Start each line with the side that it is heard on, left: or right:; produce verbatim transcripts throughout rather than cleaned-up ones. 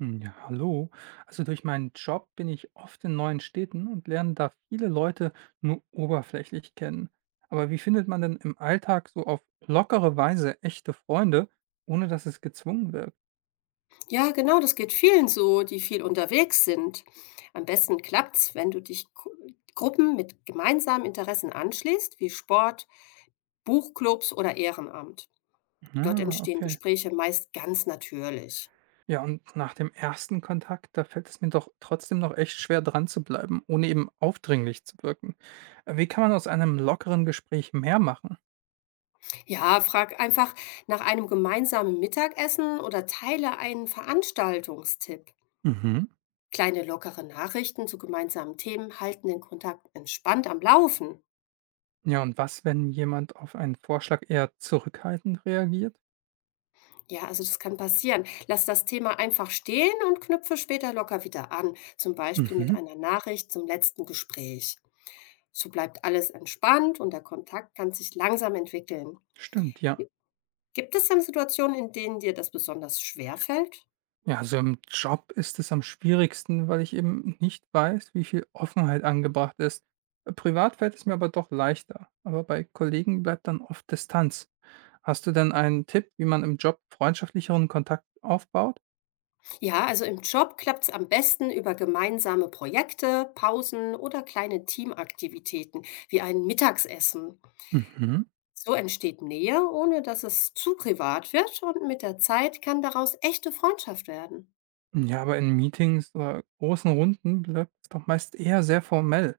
right: Hm, ja, hallo. Also durch meinen Job bin ich oft in neuen Städten und lerne da viele Leute nur oberflächlich kennen. Aber wie findet man denn im Alltag so auf lockere Weise echte Freunde, ohne dass es gezwungen wirkt?
left: Ja, genau, das geht vielen so, die viel unterwegs sind. Am besten klappt's, wenn du dich Gru- Gruppen mit gemeinsamen Interessen anschließt, wie Sport, Buchclubs oder Ehrenamt. Dort
right: Ah,
left: entstehen
right: okay.
left: Gespräche meist ganz natürlich.
right: Ja, und nach dem ersten Kontakt, da fällt es mir doch trotzdem noch echt schwer dran zu bleiben, ohne eben aufdringlich zu wirken. Äh, Wie kann man aus einem lockeren Gespräch mehr machen?
left: Ja, frag einfach nach einem gemeinsamen Mittagessen oder teile einen Veranstaltungstipp.
right: Mhm.
left: Kleine lockere Nachrichten zu gemeinsamen Themen halten den Kontakt entspannt am Laufen.
right: Ja, und was, wenn jemand auf einen Vorschlag eher zurückhaltend reagiert?
left: Ja, also das kann passieren. Lass das Thema einfach stehen und knüpfe später locker wieder an, zum Beispiel mit
right: Mhm.
left: einer Nachricht zum letzten Gespräch. So bleibt alles entspannt und der Kontakt kann sich langsam entwickeln.
right: Stimmt, ja.
left: Gibt es denn Situationen, in denen dir das besonders schwer fällt?
right: Ja, also im Job ist es am schwierigsten, weil ich eben nicht weiß, wie viel Offenheit angebracht ist. Äh, Privat fällt es mir aber doch leichter, aber bei Kollegen bleibt dann oft Distanz. Hast du denn einen Tipp, wie man im Job freundschaftlicheren Kontakt aufbaut?
left: Ja, also im Job klappt es am besten über gemeinsame Projekte, Pausen oder kleine Teamaktivitäten wie ein Mittagsessen.
right: Mhm.
left: So entsteht Nähe, ohne dass es zu privat wird, und mit der Zeit kann daraus echte Freundschaft werden.
right: Ja, aber in Meetings oder großen Runden bleibt es doch meist eher sehr formell.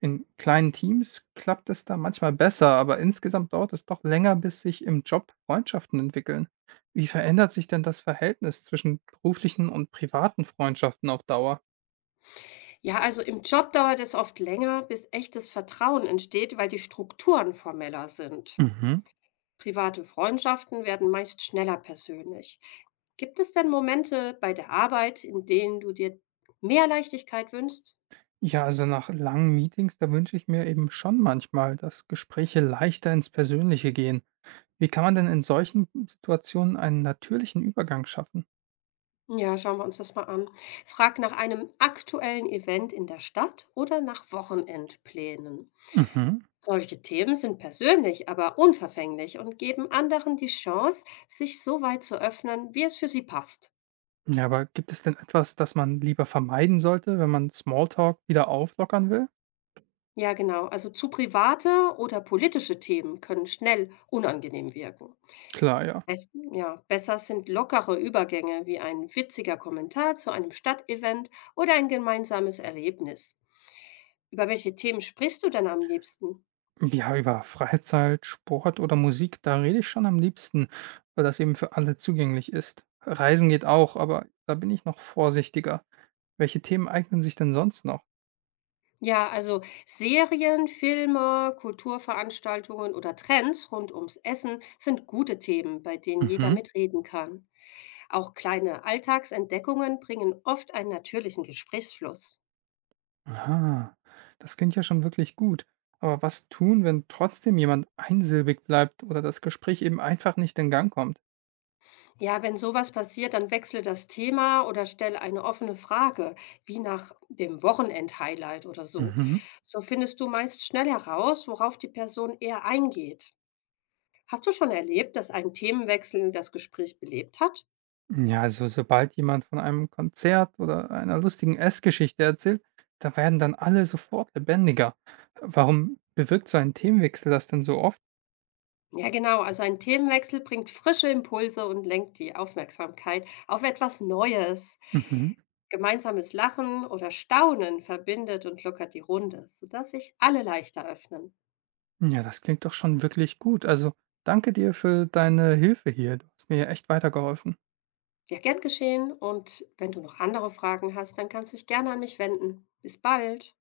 right: In kleinen Teams klappt es da manchmal besser, aber insgesamt dauert es doch länger, bis sich im Job Freundschaften entwickeln. Wie verändert sich denn das Verhältnis zwischen beruflichen und privaten Freundschaften auf Dauer?
left: Ja, also im Job dauert es oft länger, bis echtes Vertrauen entsteht, weil die Strukturen formeller sind.
right: Mhm.
left: Private Freundschaften werden meist schneller persönlich. Gibt es denn Momente bei der Arbeit, in denen du dir mehr Leichtigkeit wünschst?
right: Ja, also nach langen Meetings, da wünsche ich mir eben schon manchmal, dass Gespräche leichter ins Persönliche gehen. Wie kann man denn in solchen Situationen einen natürlichen Übergang schaffen?
left: Ja, schauen wir uns das mal an. Frag nach einem aktuellen Event in der Stadt oder nach Wochenendplänen.
right: Mhm.
left: Solche Themen sind persönlich, aber unverfänglich und geben anderen die Chance, sich so weit zu öffnen, wie es für sie passt.
right: Ja, aber gibt es denn etwas, das man lieber vermeiden sollte, wenn man Smalltalk wieder auflockern will?
left: Ja, genau. Also zu private oder politische Themen können schnell unangenehm wirken.
right: Klar, ja.
left: Es, ja, besser sind lockere Übergänge wie ein witziger Kommentar zu einem Stadtevent oder ein gemeinsames Erlebnis. Über welche Themen sprichst du denn am liebsten?
right: Ja, über Freizeit, Sport oder Musik, da rede ich schon am liebsten, weil das eben für alle zugänglich ist. Reisen geht auch, aber da bin ich noch vorsichtiger. Welche Themen eignen sich denn sonst noch?
left: Ja, also Serien, Filme, Kulturveranstaltungen oder Trends rund ums Essen sind gute Themen, bei denen jeder
right: Mhm.
left: mitreden kann. Auch kleine Alltagsentdeckungen bringen oft einen natürlichen Gesprächsfluss.
right: Aha, das klingt ja schon wirklich gut. Aber was tun, wenn trotzdem jemand einsilbig bleibt oder das Gespräch eben einfach nicht in Gang kommt?
left: Ja, wenn sowas passiert, dann wechsle das Thema oder stelle eine offene Frage, wie nach dem Wochenend-Highlight oder so.
right: Mhm.
left: So findest du meist schnell heraus, worauf die Person eher eingeht. Hast du schon erlebt, dass ein Themenwechsel das Gespräch belebt hat?
right: Ja, also sobald jemand von einem Konzert oder einer lustigen Essgeschichte erzählt, da werden dann alle sofort lebendiger. Warum bewirkt so ein Themenwechsel das denn so oft?
left: Ja, genau. Also ein Themenwechsel bringt frische Impulse und lenkt die Aufmerksamkeit auf etwas Neues.
right: Mhm.
left: Gemeinsames Lachen oder Staunen verbindet und lockert die Runde, sodass sich alle leichter öffnen.
right: Ja, das klingt doch schon wirklich gut. Also danke dir für deine Hilfe hier. Du hast mir echt weitergeholfen.
left: Ja, gern geschehen. Und wenn du noch andere Fragen hast, dann kannst du dich gerne an mich wenden. Bis bald.